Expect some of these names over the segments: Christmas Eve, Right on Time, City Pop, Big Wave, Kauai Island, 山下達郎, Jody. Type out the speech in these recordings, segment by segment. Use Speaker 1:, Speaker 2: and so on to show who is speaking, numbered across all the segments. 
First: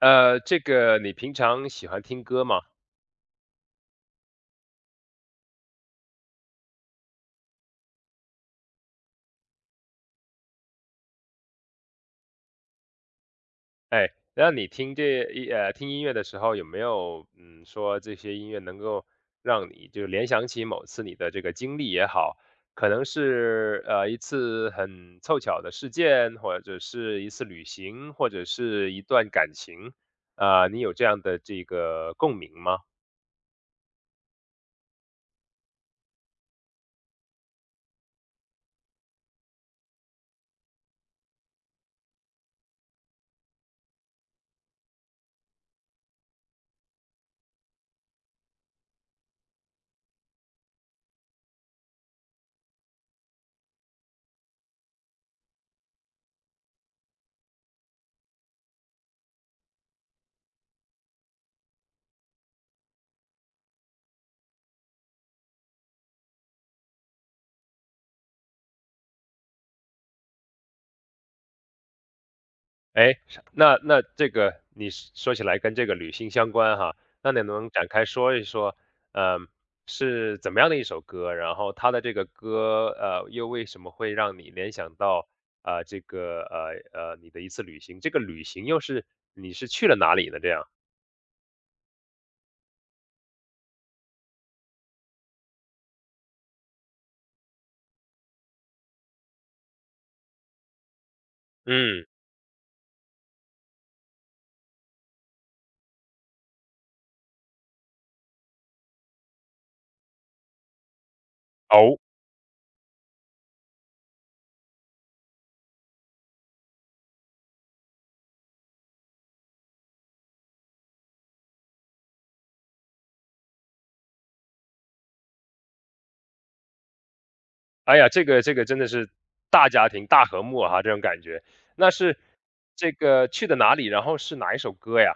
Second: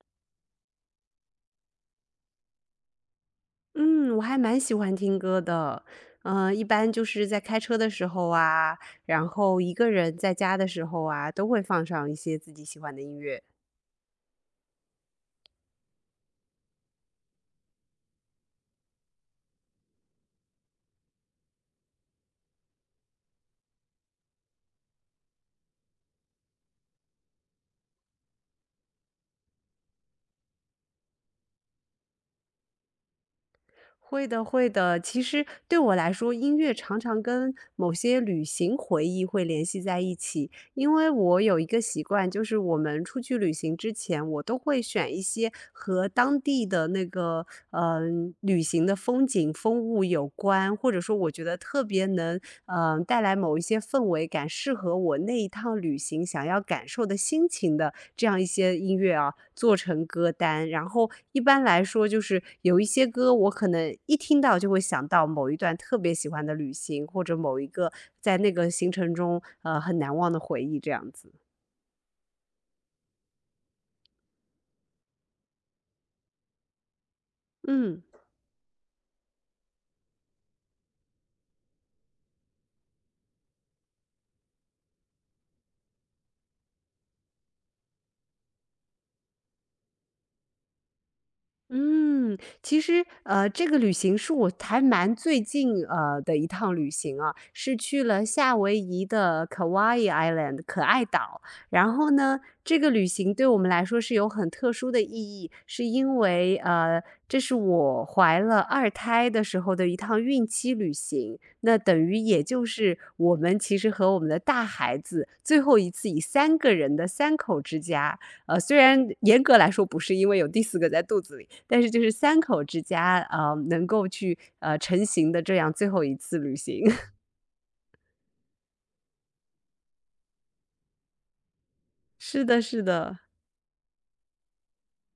Speaker 1: 这个你平常喜欢听歌吗？
Speaker 2: 嗯，我还蛮喜欢听歌的，一般就是在开车的时候啊，然后一个人在家的时候啊，都会放上一些自己喜欢的音乐。
Speaker 1: 哎，那你听听音乐的时候，有没有说这些音乐能够让你就联想起某次你的这个经历也好，可能是一次很凑巧的事件，或者是一次旅行，或者是一段感情，啊、你有这样的这个共鸣吗？
Speaker 2: 会的，会的。其实对我来说，音乐常常跟某些旅行回忆会联系在一起，因为我有一个习惯，就是我们出去旅行之前，我都会选一些和当地的那个旅行的风景、风物有关，或者说我觉得特别能带来某一些氛围感，适合我那一趟旅行想要感受的心情的这样一些音乐啊，做成歌单。然后一般来说，就是有一些歌，我可能一听到就会想到某一段特别喜欢的旅行，或者某一个在那个行程中很难忘的回忆这样子。
Speaker 1: 哎，那这个你说起来跟这个旅行相关哈，那你能展
Speaker 2: 嗯。
Speaker 1: 开说一说，呃，是怎么样的一首歌？然后它的这个歌，又为什么会让你联想到，这个你的一次旅行？这个旅行又是你是去了哪里呢？这样，
Speaker 2: 嗯，其实，这个旅行是我还蛮最近的一趟旅行啊，是去了夏威夷的 Kauai Island 可爱岛。然
Speaker 1: 嗯，
Speaker 2: 后呢，这个旅行对我们来说是有很特殊的意义，是因为这是我怀了二胎的时候的一趟孕期旅行。那等
Speaker 1: 哦，
Speaker 2: 于也就是我们其实和我们的大孩子最后一次以三个人的三口之家虽然严格来说不是，因为有第四个在肚子里，但是就是三口之家，能够去，成型的这样最后一次旅行。
Speaker 1: 哎呀，这个这个真的是大家庭大和睦哈，这种感觉。那是
Speaker 2: 是的是
Speaker 1: 这
Speaker 2: 的。
Speaker 1: 个去的哪里？然后是哪一首歌呀？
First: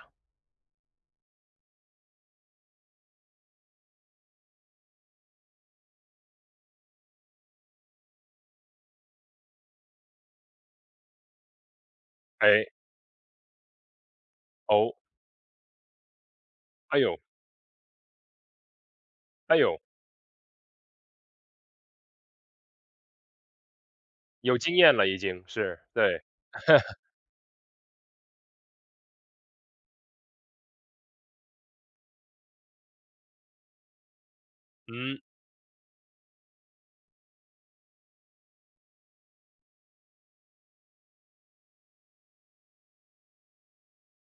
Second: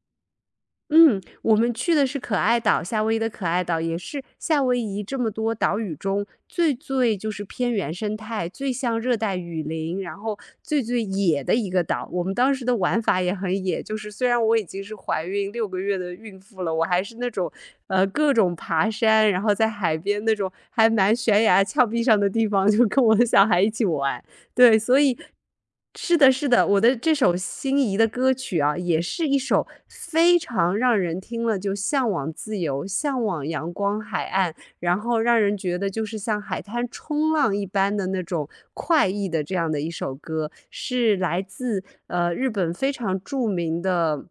Speaker 2: 嗯，我们去的是可爱岛，夏威夷的可爱岛也是夏威夷这么多岛屿中最最就是偏原生态，最像热带雨林，然后最最野的一个岛。我们当时
Speaker 1: 哎，
Speaker 2: 的玩法也很野，就是虽然我已经是
Speaker 1: 哦，
Speaker 2: 怀孕6个月的孕妇了，我
Speaker 1: 哎
Speaker 2: 还是
Speaker 1: 呦，
Speaker 2: 那种各种爬山，然后
Speaker 1: 哎
Speaker 2: 在
Speaker 1: 呦。
Speaker 2: 海边那种还蛮悬崖峭壁上的地方，就跟我的小孩一起玩。
Speaker 1: 有经
Speaker 2: 对，
Speaker 1: 验
Speaker 2: 所
Speaker 1: 了
Speaker 2: 以
Speaker 1: 已经是，
Speaker 2: 是
Speaker 1: 对，
Speaker 2: 的是的，我的这首心仪的歌曲啊，也是一首非常让人听了就向往自由、向往阳光海岸，然
Speaker 1: 嗯，
Speaker 2: 后让人觉得就是像海滩冲浪一般的那种快意的这样的一首歌，是来自，日本非常著名的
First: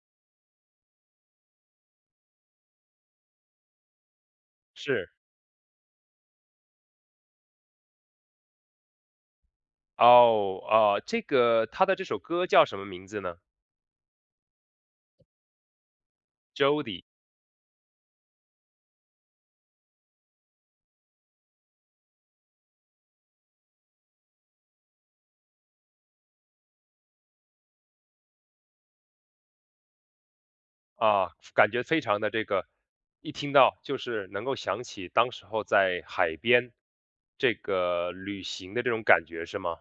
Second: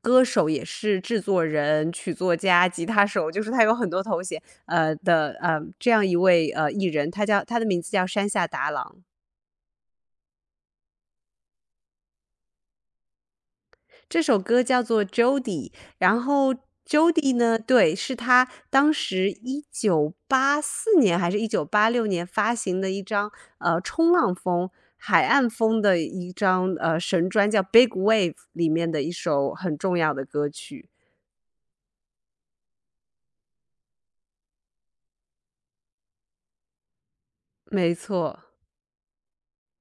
Speaker 2: 歌手，也是制作人、曲作家、吉他手，就是他有很多头衔，
Speaker 1: 是。
Speaker 2: 的，这样一位，艺人，他叫他的名字叫山下达郎。
Speaker 1: 哦，啊，这个他的这首歌叫什么名字呢
Speaker 2: 这首歌叫做《Jody》，然后
Speaker 1: ？Jody，
Speaker 2: Jody 呢，对，是他当时1984年还是1986年发行的一张，冲浪风、海岸风的一张，神专叫《Big Wave》里面的一首很重要的歌曲，
Speaker 1: 啊，感觉非常的这个一听到就是能够想起当时候在海边这
Speaker 2: 没
Speaker 1: 个
Speaker 2: 错。
Speaker 1: 旅行的这种感觉是吗？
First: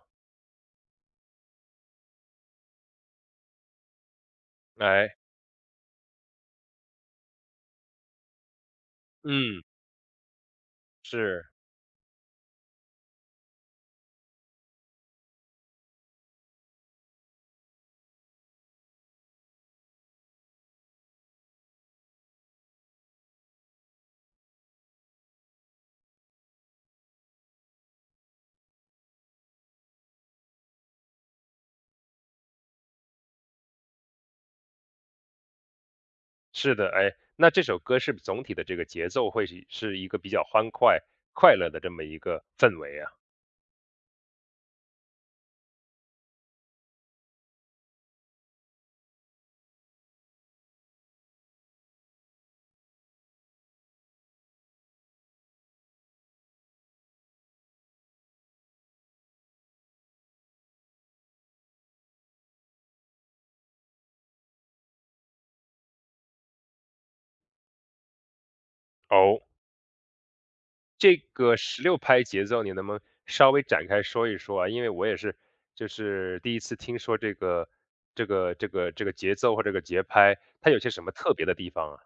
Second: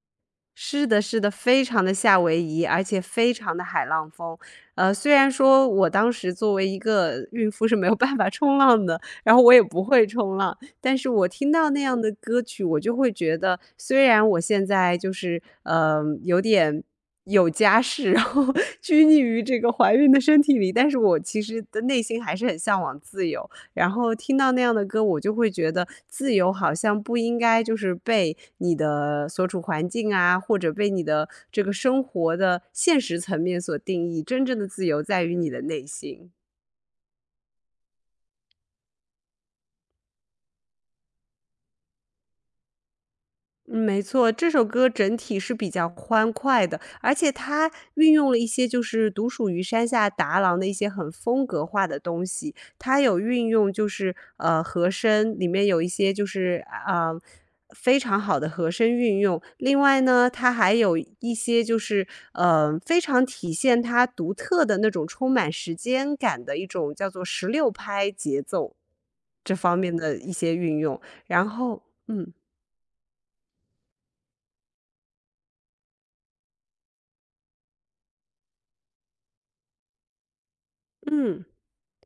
Speaker 2: 是的，是的，非常的夏威夷，而且非常的海浪风。
Speaker 1: 哎，
Speaker 2: 虽然说我当时作为一个孕妇是没有办法冲浪的，然后我也
Speaker 1: 嗯，
Speaker 2: 不会冲浪，但是我
Speaker 1: 是，
Speaker 2: 听到那样的歌曲，我就会觉得，虽然我现在就是，有点有家室，然后 拘泥于这个怀孕的身体里，但是我其实的内心还是很向往自由。然后听到那样的歌，我就会觉得自由好像不应该就是被你的所处环境啊，或者被你的这个生活的现实层面所定义，真正的自由在于你的内心。
Speaker 1: 是的，哎，那这首歌是不是总体的这个节奏会是一个比较欢快、快乐的这么一个氛围啊？
Speaker 2: 嗯，没错，这首歌整体是比较欢快的，而且它运用了一些就是独属于山下达郎的一些很风格化的东西。它有运用就是和声，里面有一些就是非常好的和声运用。另外呢，它还有一些就是非常体现它独特的那种充满时间感的一种叫做十六拍节奏
Speaker 1: 哦。
Speaker 2: 这方面的一些运用。
Speaker 1: 这
Speaker 2: 然
Speaker 1: 个
Speaker 2: 后，
Speaker 1: 16拍
Speaker 2: 嗯
Speaker 1: 节奏，你能不能稍微展开说一说啊？因为我也是，就是第一次听说这个节奏或这个节拍，它有些什么特
Speaker 2: 嗯。
Speaker 1: 别的地方啊？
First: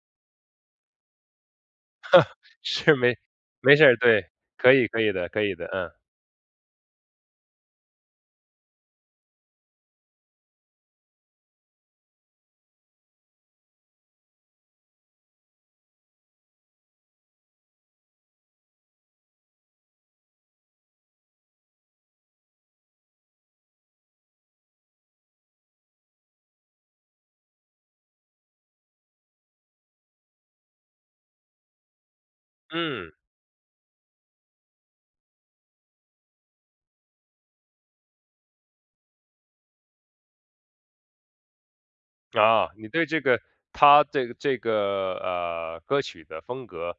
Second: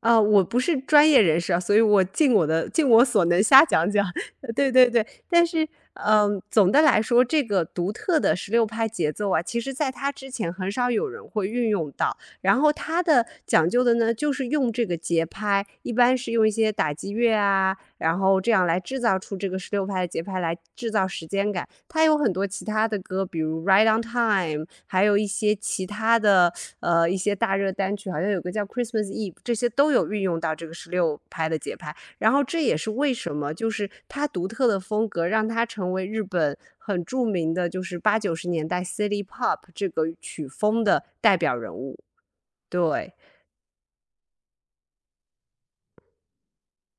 Speaker 2: 啊，我不是专业人士啊，所以我尽
Speaker 1: 是
Speaker 2: 我
Speaker 1: 没
Speaker 2: 所能瞎
Speaker 1: 没事
Speaker 2: 讲
Speaker 1: 儿，
Speaker 2: 讲。
Speaker 1: 对，
Speaker 2: 对
Speaker 1: 可
Speaker 2: 对
Speaker 1: 以可
Speaker 2: 对，
Speaker 1: 以的，可
Speaker 2: 但
Speaker 1: 以
Speaker 2: 是，
Speaker 1: 的，嗯
Speaker 2: 总的来说，这个独特的十六拍节奏啊，其实在它之前很少有人会运用到。然后它的讲究的呢，就是用这个节拍，一般是用一些打击乐啊，然后这样来制造出这个十六拍的节拍，来制造时间感。它有很多其他的歌，比如《Right on Time》，还有一些其他的一些大热单曲，好像有个叫《Christmas Eve》，这些都有运用到这个十六拍的节拍。然后这也是为
Speaker 1: 嗯。
Speaker 2: 什么，就是它独特的风格，让它成为日本很著名的，就是八九十年代 City Pop 这个曲风的代表人物。
Speaker 1: 啊，你对
Speaker 2: 对，
Speaker 1: 这个他歌曲的风格，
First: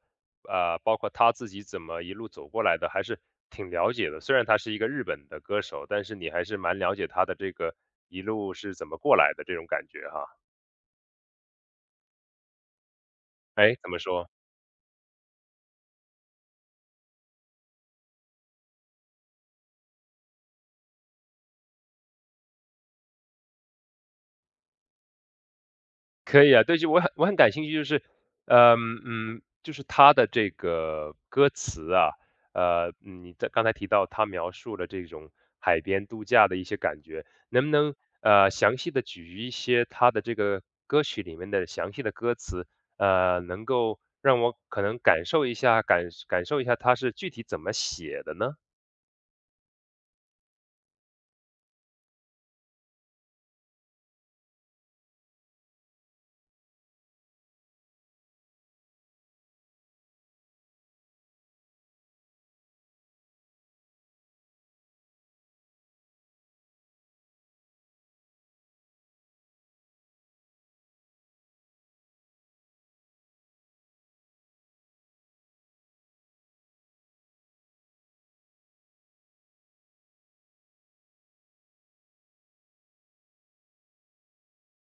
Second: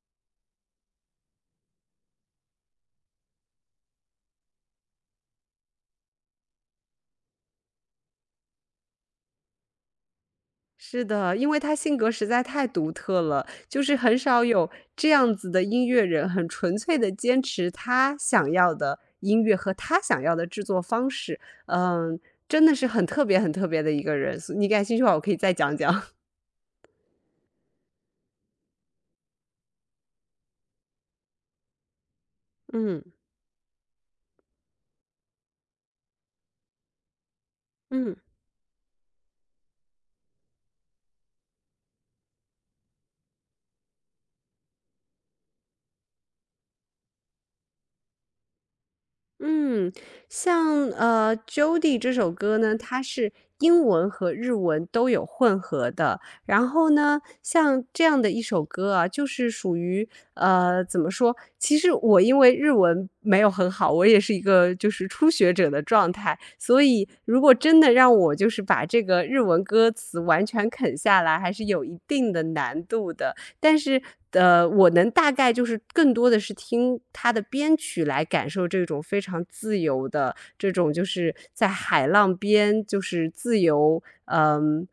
Speaker 1: 包括他自己怎么一路走过来的，还是挺了解的。虽然他是一个日本的歌手，但是你还是蛮了解他的这个一路是怎么过来的这种感觉哈。
Speaker 2: 是的，因为他性格实在太独特了，
Speaker 1: 哎，
Speaker 2: 就
Speaker 1: 怎
Speaker 2: 是
Speaker 1: 么
Speaker 2: 很
Speaker 1: 说？
Speaker 2: 少有这样子的音乐人，很纯粹的坚持他想要的音乐和他想要的制作方式。嗯，真的是很特别很特别的一个人，所你感兴趣的话我可以再讲讲。
Speaker 1: 可以啊，对，就我很我很感兴趣，就是他的这个歌词啊，
Speaker 2: 嗯。
Speaker 1: 你在刚才提到他描述了这种海边度假的一些感觉，能不能
Speaker 2: 嗯。
Speaker 1: 详细的举一些他的这个歌曲里面的详细的歌词，能够让我可能感受一下，感受一下他是具体怎么写的呢？
Speaker 2: 嗯，像《Jody》这首歌呢，它是英文和日文都有混合的。然后呢，像这样的一首歌啊，就是属于怎么说？其实我因为日文没有很好，我也是一个就是初学者的状态，所以如果真的让我就是把这个日文歌词完全啃下来，还是有一定的难度的。但是我能大概就是更多的是听他的编曲来感受这种非常自由的这种就是在海浪边就是自由，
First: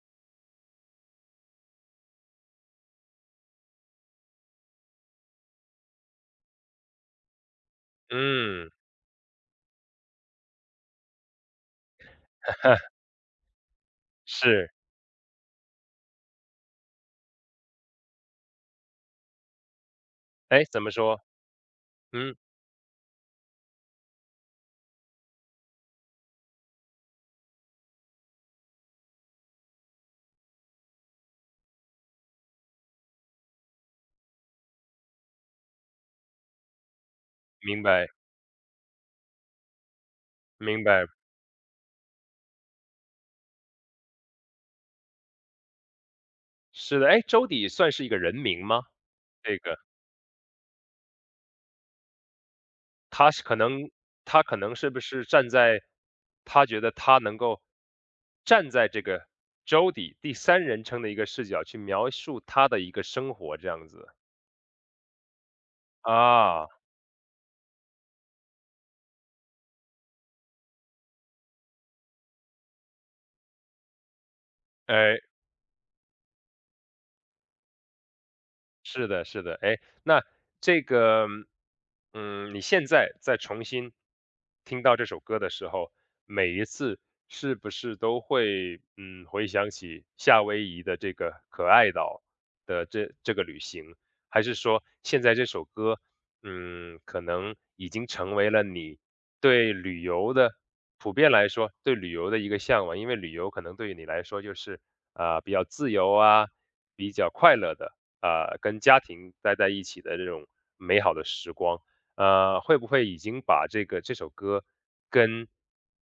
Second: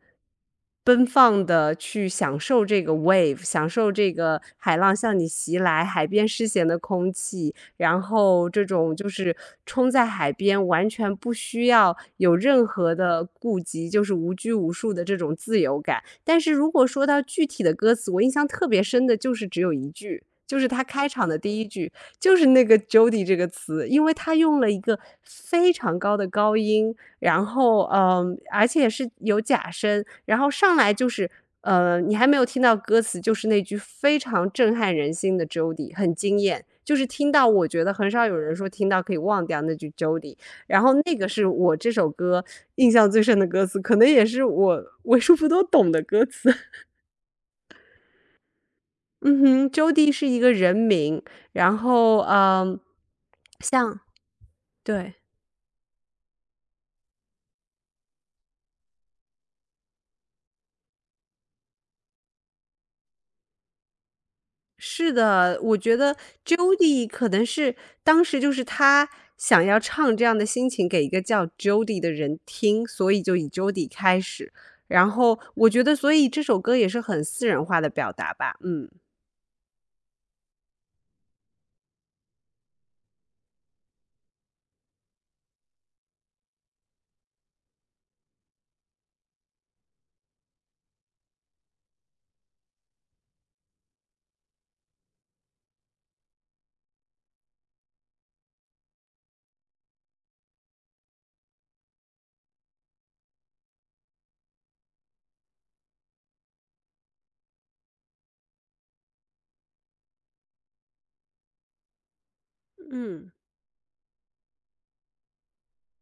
Speaker 2: 奔放的去享受这个 wave，享受这个海浪向你袭来，海边湿咸的空气，然后这
Speaker 1: 嗯
Speaker 2: 种就是冲在海边，完全不需要有任何 的顾及，就是无拘无
Speaker 1: 是，
Speaker 2: 束的这种自由感。但是如果说到具体的歌词，我印象特别深的就是只有一句，就
Speaker 1: 哎，
Speaker 2: 是
Speaker 1: 怎
Speaker 2: 他
Speaker 1: 么
Speaker 2: 开
Speaker 1: 说？
Speaker 2: 场的第一句，就
Speaker 1: 嗯，
Speaker 2: 是那个 Jody 这个词，因为他用了一个非常高的高音，然后，而且是有假声，然后上来就是，你还没有听到歌词，就是那句非常震撼人心的 Jody，很惊艳，就是听到我
Speaker 1: 明
Speaker 2: 觉得
Speaker 1: 白
Speaker 2: 很少有人说听到可以忘掉那句 Jody。然
Speaker 1: 明
Speaker 2: 后
Speaker 1: 白，
Speaker 2: 那个是我这首歌印象最深的歌词，可能也是我为数不多懂的歌词。
Speaker 1: 是的，哎，周底算是一个人名吗？
Speaker 2: 嗯
Speaker 1: 这
Speaker 2: 哼
Speaker 1: 个，
Speaker 2: ，Jody 是一个人名，然后，
Speaker 1: 他是可能
Speaker 2: 像
Speaker 1: 他可能是不
Speaker 2: 对，
Speaker 1: 是站在他觉得他能够站在这个 Jody 第三人称的一个视角去描述他的一个生活这样子。
Speaker 2: 是的，我觉得
Speaker 1: 啊，
Speaker 2: Jody 可能是当时就是他想要唱这样的心情给一个叫 Jody 的人听，所以就以 Jody 开始。然
Speaker 1: 哎。
Speaker 2: 后我觉得所以这首歌也是很私人化的表达吧，嗯。
Speaker 1: 是的，是的，哎，那这个，你现在再重新听到这首歌的时候，每一次是不是都会，回想起夏威夷的这个可爱岛的这个旅行，还是说现在这首歌，可能已经成为了你对旅游的，普遍来说，对旅游的一个向往，因为旅游可能对于你来说就是啊，比较自由啊，比较快乐的。跟家庭待在一起的这种美好的时光，会不会已
Speaker 2: 嗯，
Speaker 1: 经把这个这首歌跟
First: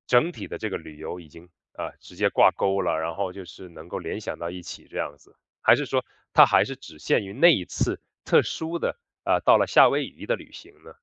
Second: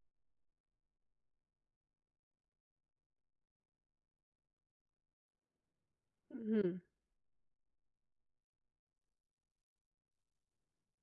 Speaker 1: 整体的这个旅游已经直接挂钩了，然后就是能够联想到一起这样子？还是说它还是
Speaker 2: 嗯。
Speaker 1: 只限于那一次特殊的到了夏威夷的旅行呢？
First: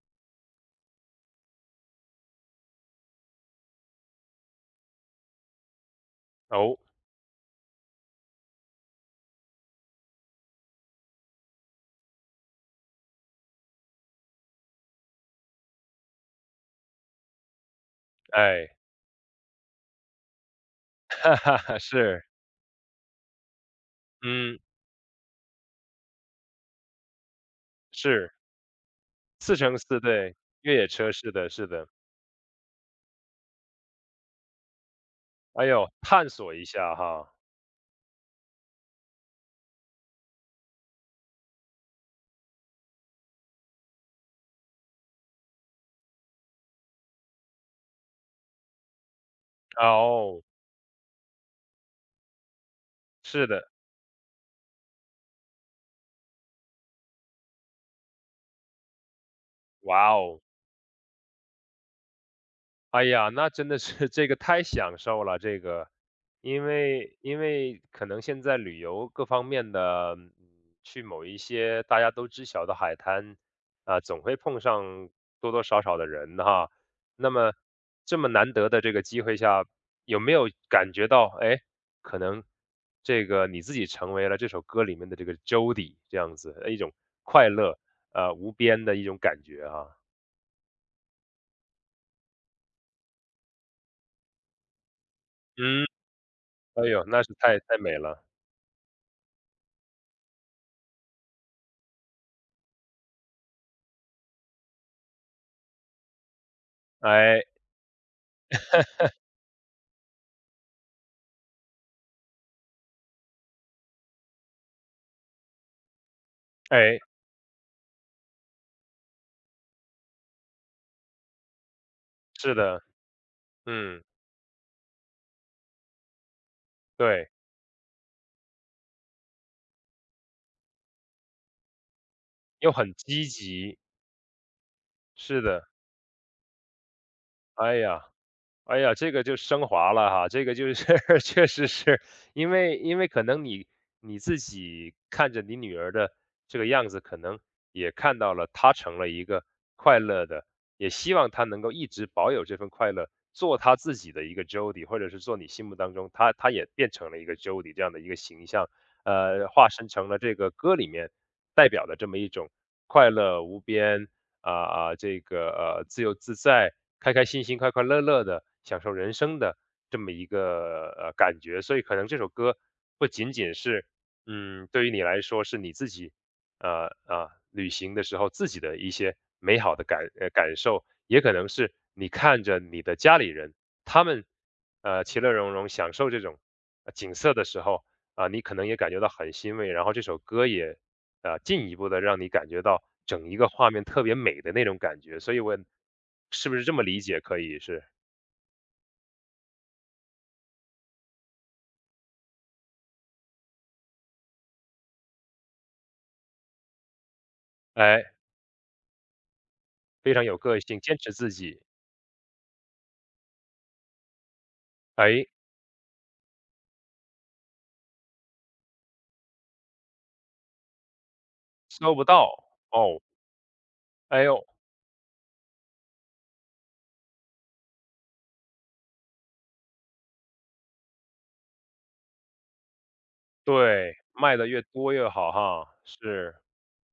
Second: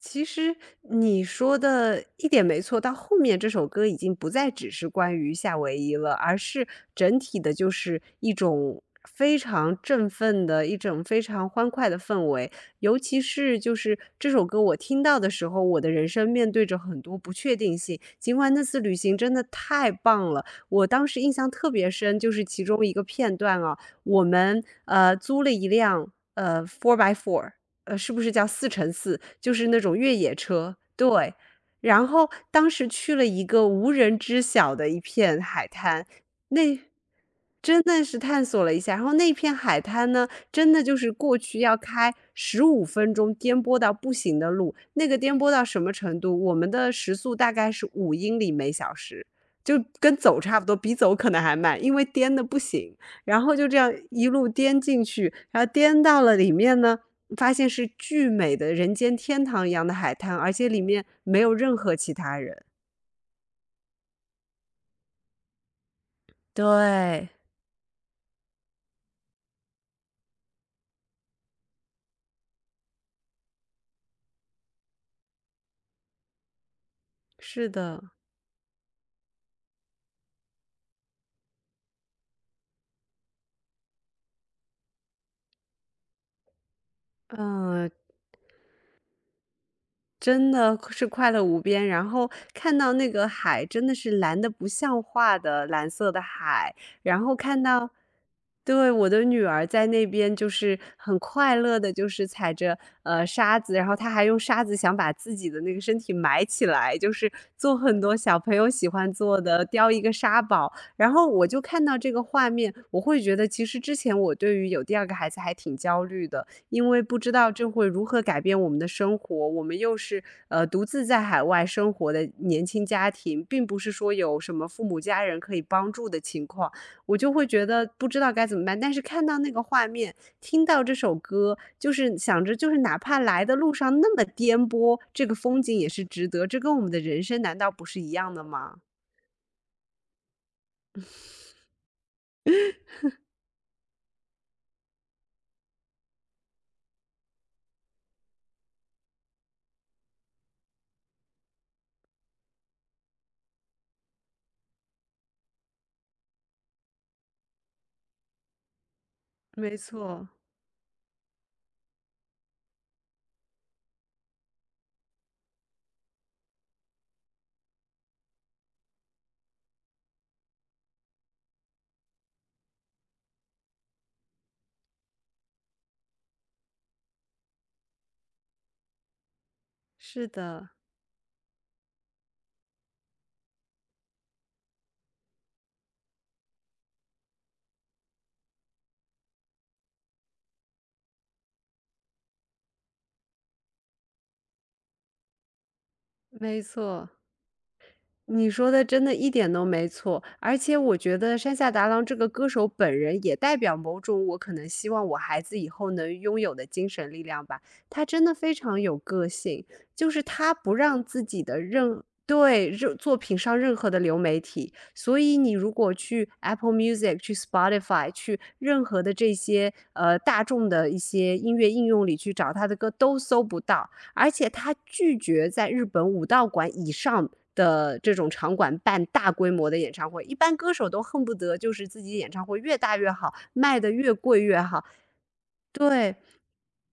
Speaker 2: 其实你说的一点没错，到后面这首歌已经不再只是关于夏威夷了，而是
Speaker 1: 哦，
Speaker 2: 整体的就是一种非常振奋的一种非常欢快的氛围。尤其是就是这首歌我听到的时候，我的人生面对着很多不确定性。尽管那
Speaker 1: 哎，
Speaker 2: 次旅行真的太棒了，我当 时印
Speaker 1: 哈
Speaker 2: 象
Speaker 1: 哈
Speaker 2: 特
Speaker 1: 哈，
Speaker 2: 别深，
Speaker 1: 是，
Speaker 2: 就是其中一个片段啊，我
Speaker 1: 嗯，
Speaker 2: 们租了一辆four by four。是不是
Speaker 1: 是
Speaker 2: 叫四乘四？就
Speaker 1: 四
Speaker 2: 是
Speaker 1: 乘
Speaker 2: 那种
Speaker 1: 四，
Speaker 2: 越野
Speaker 1: 对，越
Speaker 2: 车，
Speaker 1: 野车，是
Speaker 2: 对。
Speaker 1: 的，是的，
Speaker 2: 然后当时去了一个无人知晓的一片海
Speaker 1: 哎呦，
Speaker 2: 滩，
Speaker 1: 探索一
Speaker 2: 那
Speaker 1: 下哈，
Speaker 2: 真的是探索了一下，然后那片海滩呢，真的就是过去要开15分钟颠簸到不行的路，那个颠簸到什么程度，我们的时速大概是5英里每小时，就跟走
Speaker 1: 哦，
Speaker 2: 差不多，比走可能还慢，因为颠的不行。然
Speaker 1: 是
Speaker 2: 后就
Speaker 1: 的，
Speaker 2: 这样一路颠进去，然后颠到了里面呢，发现是巨美的人间天堂一样的
Speaker 1: 哇
Speaker 2: 海滩，
Speaker 1: 哦，
Speaker 2: 而且里面没有任何其他人。
Speaker 1: 哎呀，那真的是 这个太享受了，这个，
Speaker 2: 对。
Speaker 1: 因为可能现在旅游各方面的，嗯，去某一些大家都知晓的海滩，啊，总会碰上多多少少的人哈。那么
Speaker 2: 是的，
Speaker 1: 这么难得的这个机会下，有没有感觉到，哎，可能这个你自己成为了这首歌里面的这个 Jody 这样子，一种快乐，
Speaker 2: 嗯、
Speaker 1: 无边的一种感觉哈？
Speaker 2: 真的是快乐无边，然后看到那个海真的是蓝的不像话的
Speaker 1: 嗯，
Speaker 2: 蓝色的海，
Speaker 1: 哎呦，
Speaker 2: 然
Speaker 1: 那是
Speaker 2: 后
Speaker 1: 太
Speaker 2: 看
Speaker 1: 太
Speaker 2: 到
Speaker 1: 美了。
Speaker 2: 对，我的女儿在那边就是很快乐的，就是踩着，沙子，然后她还用沙子想把自己的那个身体埋起来，就是
Speaker 1: 哎，
Speaker 2: 做很多小朋友喜欢做的，雕一个沙堡。然后我就看到这个画面，我会觉得其实之前我对于有第二个孩子还挺焦虑的，因
Speaker 1: 哎，
Speaker 2: 为不知道这会如何改变我们的生活。我们又是独自在海外生活的
Speaker 1: 是
Speaker 2: 年
Speaker 1: 的，
Speaker 2: 轻家庭，并不是
Speaker 1: 嗯，
Speaker 2: 说有什么父母家人可以帮助的情况，我
Speaker 1: 对，
Speaker 2: 就会觉得不知道该怎么办。但是看到那个画面，听到这首歌，就是想着就
Speaker 1: 又
Speaker 2: 是
Speaker 1: 很
Speaker 2: 哪怕
Speaker 1: 积
Speaker 2: 来的路
Speaker 1: 极，
Speaker 2: 上那么颠簸，这个
Speaker 1: 是
Speaker 2: 风
Speaker 1: 的，
Speaker 2: 景也是值得。这跟我们的人生难道
Speaker 1: 哎
Speaker 2: 不是
Speaker 1: 呀。
Speaker 2: 一样的吗？
Speaker 1: 哎呀，这个就升华了哈，这个就是 确实是因为可能你自己看着你女儿的这个样子，可能也看到了她成了一个快乐的，也希望她能够一直保有这份快乐，做她自己的一个 Jody，或者是做你心目当中她也变成了一个 Jody 这样的一个形象，化
Speaker 2: 没
Speaker 1: 身成了
Speaker 2: 错，
Speaker 1: 这个歌里面代表的这么一种快乐无边，这个自由自在、开开心心、快快乐乐的享受人生的这么一个感觉。所以可能这首歌不仅仅是，对于你来说是你自己，旅行的时候自己的一些美好的
Speaker 2: 是
Speaker 1: 感
Speaker 2: 的，
Speaker 1: 受，也可能是你看着你的家里人，他们其乐融融享受这种景色的时候。啊，你可能也感觉到很欣慰，然后这首歌也进一步的让你感觉到整一个画面特别美的那种感觉。所以我是不
Speaker 2: 没
Speaker 1: 是这么理
Speaker 2: 错。
Speaker 1: 解可以是？
Speaker 2: 你说的真的一点都没错，而且我觉得山下达郎这个歌手本人也代表某种我可能希望我孩子以后能拥有的精神力量吧。
Speaker 1: 哎，
Speaker 2: 他真的非常有个性，就
Speaker 1: 非
Speaker 2: 是
Speaker 1: 常有
Speaker 2: 他
Speaker 1: 个
Speaker 2: 不
Speaker 1: 性，坚
Speaker 2: 让
Speaker 1: 持
Speaker 2: 自
Speaker 1: 自
Speaker 2: 己的
Speaker 1: 己，
Speaker 2: 任作品上任何的流媒体，所
Speaker 1: 哎，
Speaker 2: 以你如果去 Apple Music、去 Spotify、去任何的这些大众的一些音乐应
Speaker 1: 搜不
Speaker 2: 用里
Speaker 1: 到，
Speaker 2: 去找他的歌，
Speaker 1: 哦，
Speaker 2: 都搜不到。
Speaker 1: 哎
Speaker 2: 而
Speaker 1: 呦，
Speaker 2: 且他拒绝在日本武道馆以上的这种场馆办大规模的演唱会。一般歌手都恨不得就是自己演唱会越大越好，卖的
Speaker 1: 对，
Speaker 2: 越
Speaker 1: 卖
Speaker 2: 贵
Speaker 1: 的
Speaker 2: 越
Speaker 1: 越
Speaker 2: 好。
Speaker 1: 多越好哈，
Speaker 2: 对，
Speaker 1: 是，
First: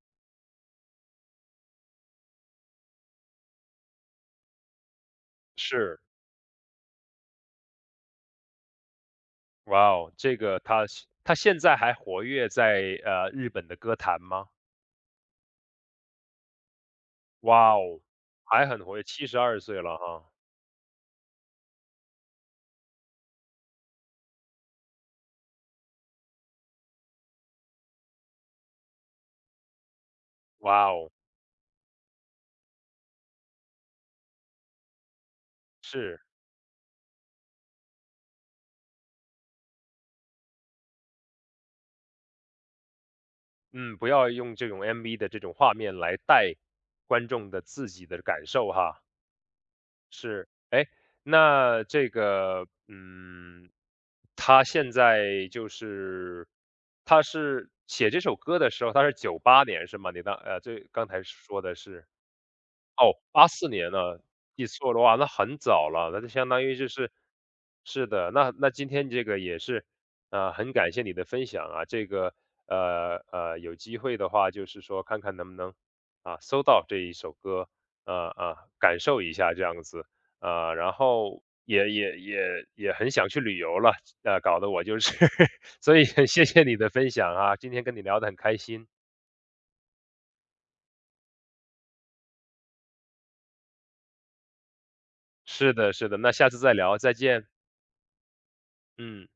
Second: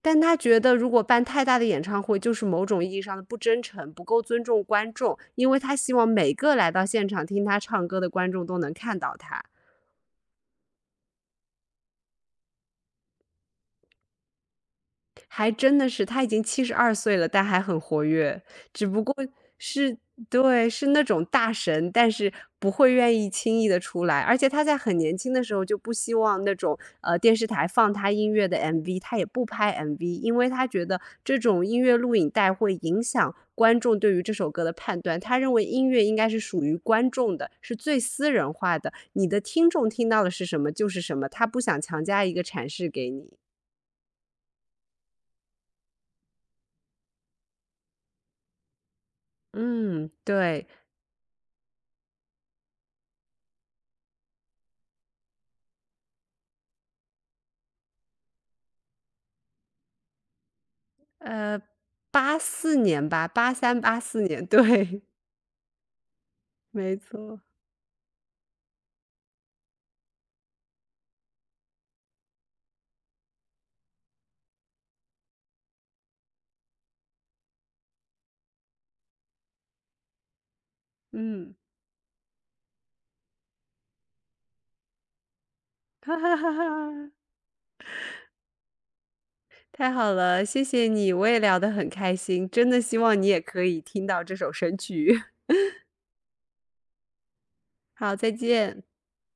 Speaker 2: 但他觉得如果办太大的演唱会，就是某种意义上的不真诚，不够尊重观众，因为他希
Speaker 1: 是，
Speaker 2: 望每个来到现场听他唱歌的观众都能看到他。
Speaker 1: 哇哦，这个他现在还活跃在，日本的歌坛吗？
Speaker 2: 还真的是，他已经72岁了，但还
Speaker 1: 哇
Speaker 2: 很
Speaker 1: 哦，
Speaker 2: 活跃。
Speaker 1: 还很
Speaker 2: 只
Speaker 1: 活
Speaker 2: 不
Speaker 1: 跃
Speaker 2: 过
Speaker 1: 72岁
Speaker 2: 是
Speaker 1: 了哈，
Speaker 2: 对，是那种大神，但是不会愿意轻易地出来。而且他在很年轻的时候就不希望那种，电视台放他音乐的 MV，他也不拍 MV，因为他觉
Speaker 1: 哇
Speaker 2: 得
Speaker 1: 哦，
Speaker 2: 这种音乐录影带会影响观众对于这首歌的判断。他认为音乐应
Speaker 1: 是。
Speaker 2: 该是属于观众的，是最私人化的，你的听众听到的是什么就是什么，他不想强加一个阐释给你。
Speaker 1: 嗯，不要用这种 MV 的这种画面来带观众的自己的感受哈，
Speaker 2: 嗯，
Speaker 1: 是，
Speaker 2: 对。
Speaker 1: 哎，那这个，他现在就是他是写这首歌的时候，他是98年是吗？你这刚才
Speaker 2: 呃
Speaker 1: 说的是。
Speaker 2: 八四年
Speaker 1: 哦
Speaker 2: 吧，
Speaker 1: 八
Speaker 2: 八
Speaker 1: 四
Speaker 2: 三
Speaker 1: 年呢，
Speaker 2: 八四年，
Speaker 1: 记错
Speaker 2: 对，
Speaker 1: 了，哇，那很早了，那就相当于就
Speaker 2: 没
Speaker 1: 是
Speaker 2: 错，
Speaker 1: 是的，那今天这个也是，很感谢你的分享啊，这个，有机会的话就是说看看能不能，啊，搜到这一首歌，啊啊，感受一下这样子，然后
Speaker 2: 嗯。
Speaker 1: 也很想去旅游了，啊，搞得我就是 所 以
Speaker 2: 哈
Speaker 1: 很
Speaker 2: 哈
Speaker 1: 谢
Speaker 2: 哈
Speaker 1: 谢你的分
Speaker 2: 哈，
Speaker 1: 享啊，今天跟你聊得很开心。
Speaker 2: 太好了，谢谢你，我也聊得很开心，真的希望你也可以听到这首神曲。
Speaker 1: 是的，是的，那下次再聊，再见，
Speaker 2: 好，再见。
Speaker 1: 嗯。